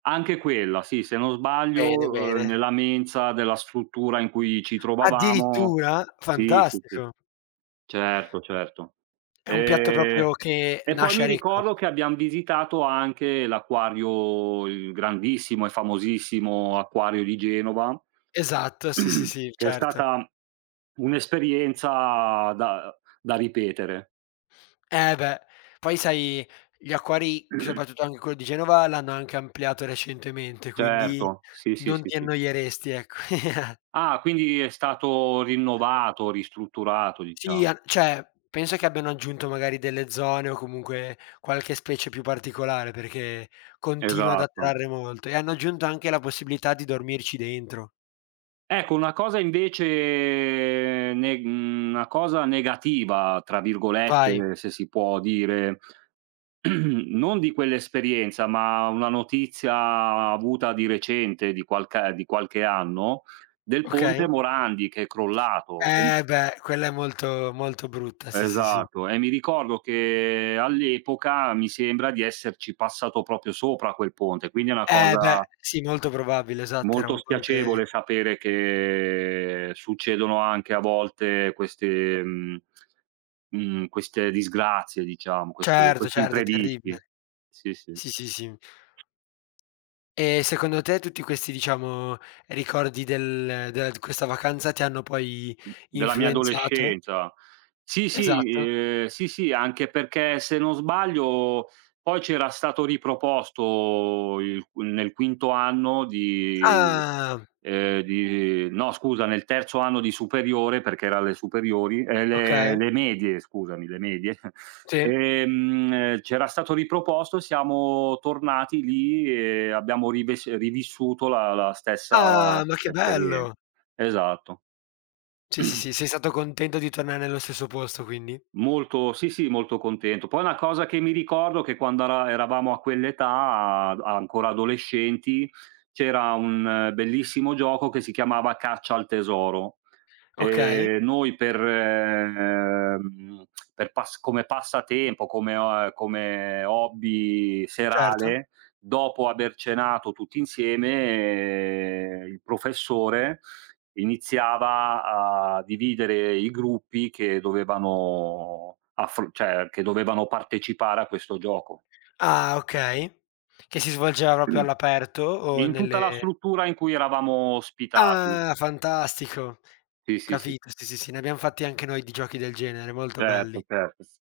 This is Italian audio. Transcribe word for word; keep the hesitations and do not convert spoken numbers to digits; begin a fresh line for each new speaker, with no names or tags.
Anche quella, sì, se non sbaglio,
Bene,
uhm,
bene.
nella mensa della struttura in cui ci trovavamo.
Addirittura?
Sì, sì, sì,
Fantastico.
certo, certo.
È un piatto
Ehm,
proprio che,
e poi
nasce
mi
a Recco.
ricordo che abbiam visitato anche l'acquario, il grandissimo e famosissimo acquario di Genova,
Esatto, sì, sì, sì,
che è
certo.
stata un'esperienza da da ripetere.
Eh beh. Poi sai, gli acquari, soprattutto anche quello di Genova, l'hanno anche ampliato recentemente, quindi
Certo. Sì, sì,
non
sì,
ti
sì.
annoieresti, ecc
Ah, quindi, è stato rinnovato, ristrutturato,
Sì,
diciao.
a ceh, pensa che abbiano aggiunto magari delle zone o comunque, qualche specie più particolare, perché continua ad
Esatto.
attrarre molto, e hanno aggiunto anche la possibilità di dormirci dentro.
Ecco, una cosa invece, neg mhmm, 'na cosa "negativa", tra
Vai.
virgolette, se si può dire, non di quell'esperienza, ma una notizia avuta di recente, di qualcae di qualche anno, del
Okay.
ponte Morandi, che è crollato. E
Eh beh, quella è molto, molto brutta, sì, sì, sì.
Esatto. E mi ricordo che all'epoca, mi sembra di esserci passato proprio sopra a quel ponte, quindi è una
Eh beh,
cosa
sì, nolto probabile, esatto, era
molto
un
spiacevole
ponte
sapere che, succedono anche a volte queste, mhmm, mhmm, queste disgrazie diciamo, queste
Certo, certo, è
quest'imprevisti.
terribile.
Sì, sì.
Sì, sì, sì. E secondo te, tutti questi diciamo, ricordi del ehm, dela d questa vacanza, ti hanno poi
Della mia
influenzato?
adolescenza. Sì, sì,
Esatto.
uhm, sì, sì, anche perché se non sbaglio poi c'era stato riproposto il nel quinto anno di,
Ah!
ehm, di no scusa, nel terzo anno di superiore, perché era alle superiori ehm, le
Okay.
le medie, scusami, le medie,
Sì.
ehm, c'era stato riproposto, siamo tornati lì e abbiamo rivess rivissuto la la stessa
Ah! Ma che
esperien
bello!
esatto.
Sì, sì, sì, sei stato contento di tornare nello stesso posto, quindi?
Molto sì, sì, molto contento. Poi una cosa che mi ricordo, che quando ara eravamo a quell'età, ad ancora adolescenti, c'era un bellissimo gioco, che si chiamava "Caccia al tesoro".
Okay.
Ehm, noi per, ehm, per pass come passatempo, come o a uhm, come hobby,
Certo.
serale, dopo aver cenato tutti insieme, il professore, iniziava a dividere i gruppi che dovevano affro ceh, che dovevano partecipare a questo gioco.
Ah, okay, che si svolgeva roprio all'aperto? O
In tutta la
nelle
struttura in cui eravamo ospitati.
Ah! Fantastico,
Sì, sì, sì.
capito. Sì, sì, sì, ne abbiam fatti anche noi di giochi del genere, molto
Certo,
belli.
certo, s